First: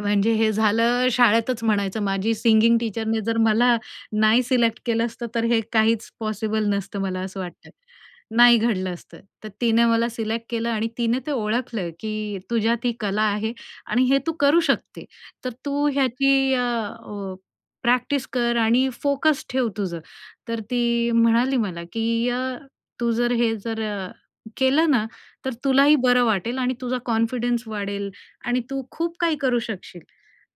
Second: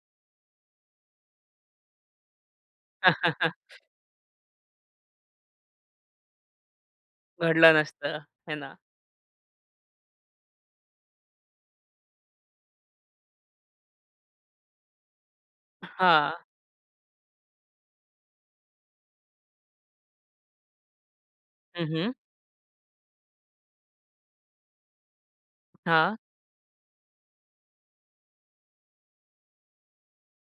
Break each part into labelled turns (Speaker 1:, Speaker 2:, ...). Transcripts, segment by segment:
Speaker 1: म्हणजे हे झालं शाळेतच म्हणायचं, माझ्या सिंगिंग टीचरने जर मला नाही सिलेक्ट केलं असतं तर हे काहीच पॉसिबल नसतं मला असं वाटतं,
Speaker 2: घडलं नसतं. आहे
Speaker 1: नाही
Speaker 2: ना.
Speaker 1: घडलं असतं. तर तिने मला सिलेक्ट केलं आणि तिने ते ओळखलं की, "तुझ्यात ही कला आहे आणि हे तू करू शकते. तर तू
Speaker 2: हां.
Speaker 1: ह्याची अ, अ, प्रॅक्टिस कर आणि फोकस ठेव तुझं." तर ती म्हणाली मला
Speaker 2: हं, हं.
Speaker 1: की, "अ, तू जर हे जर अ, केलं ना? तर तुलाही
Speaker 2: हां.
Speaker 1: बरं वाटेल आणि तुझा कॉन्फिडन्स वाढेल आणि तू खूप काही करू शकशील."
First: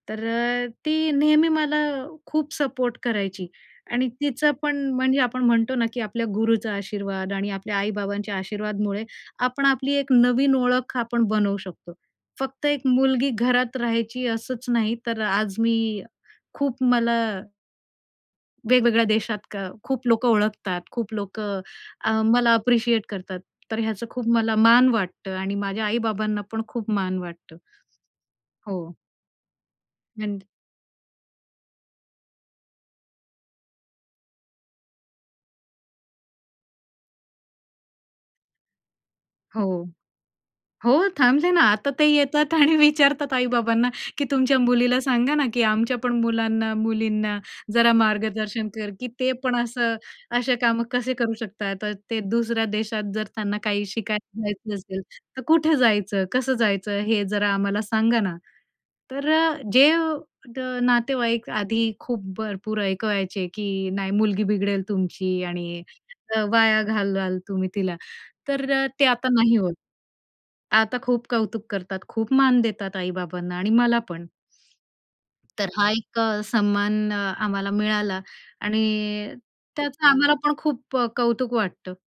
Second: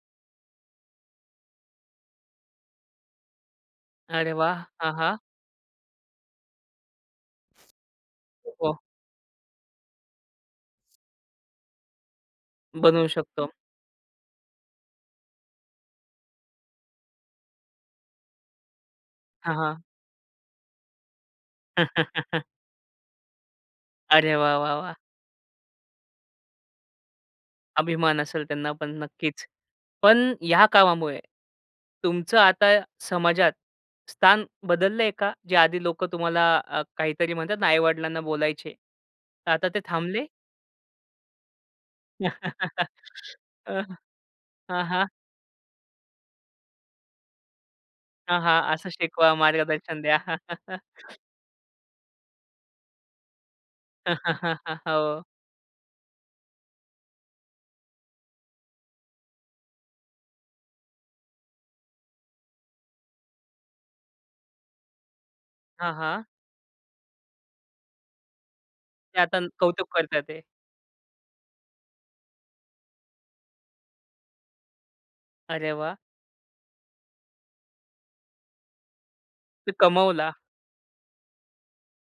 Speaker 1: तर अ, ती नेहमी मला खूप सपोर्ट करायची आणि
Speaker 2: अरे
Speaker 1: तिचं
Speaker 2: वाह!
Speaker 1: पण
Speaker 2: आ हां!
Speaker 1: म्हणजे आपण म्हणतो ना, की आपल्या गुरूचा आशीर्वाद आणि आपल्या आई-बाबांच्या
Speaker 2: [unintelligible]
Speaker 1: आशीर्वादामुळे आपण आपली एक नवीन ओळख आपण बनवू शकतो. फक्त एक
Speaker 2: बनवू
Speaker 1: मुलगी
Speaker 2: शकतो.
Speaker 1: घरात राहायची असंच नाही तर आज मी खूप मला वेगवेगळ्या देशात
Speaker 2: हां,
Speaker 1: का
Speaker 2: हां.
Speaker 1: खूप लोकं ओळखतात, खूप लोकं अ, मला अप्रिशिएट करतात. तर ह्याचं खूप
Speaker 2: अरे वाह!
Speaker 1: मला
Speaker 2: वाह!
Speaker 1: मान
Speaker 2: वाह!
Speaker 1: वाटतं आणि माझ्या आई-बाबांना पण खूप मान वाटतं.
Speaker 2: अभिमान असेल त्यांना
Speaker 1: हो.
Speaker 2: पण नक्कीच. पण
Speaker 1: [unintelligible]
Speaker 2: ह्या कामामुळे, तुमचं आता समाजात स्थान बदललंय का? जे आधी लोकं तुम्हाला अ, काहीतरी म्हणतात आई-वडिलांना बोलायचे.
Speaker 1: हो,
Speaker 2: आता ते थांबले?
Speaker 1: हो, थांबले ना आता. ते येतात आणि विचारतात
Speaker 2: हां,
Speaker 1: आई-बाबांना की तुमच्या मुलीला
Speaker 2: हां.
Speaker 1: सांगा ना, की आमच्या पण मुलांना, मुलींना जरा
Speaker 2: हां,
Speaker 1: मार्गदर्शन
Speaker 2: हां, असं
Speaker 1: कर, की ते
Speaker 2: शिकवा.
Speaker 1: पण असं
Speaker 2: मार्गदर्शन द्या.
Speaker 1: असे काम कसे करू शकतात? अ, ते दुसऱ्या देशात जर त्यांना काही शिकायला जायचं असेल,
Speaker 2: हो.
Speaker 1: तर कुठे जायचं? कसं जायचं? हे जरा आम्हाला सांगा ना? तर अ, जे द नातेवाईक आधी खूप भरपूर ऐकवायचे की, "नाही, मुलगी बिघडेल तुमची आणि
Speaker 2: हां, हां.
Speaker 1: वाया घालवाल तुम्ही तिला," तर अ, ते
Speaker 2: ते
Speaker 1: आता
Speaker 2: आता
Speaker 1: नाही होतं.
Speaker 2: कौतुक करताय ते.
Speaker 1: आता खूप कौतुक करतात, खूप मान देतात आई-बाबांना आणि मला पण. तर
Speaker 2: अरे
Speaker 1: हा
Speaker 2: वाह!
Speaker 1: एक अ, सन्मान आम्हाला मिळाला आणि
Speaker 2: ते
Speaker 1: त्याचं
Speaker 2: कमवला.
Speaker 1: आम्हाला पण खूप अ, कौतुक वाटतं.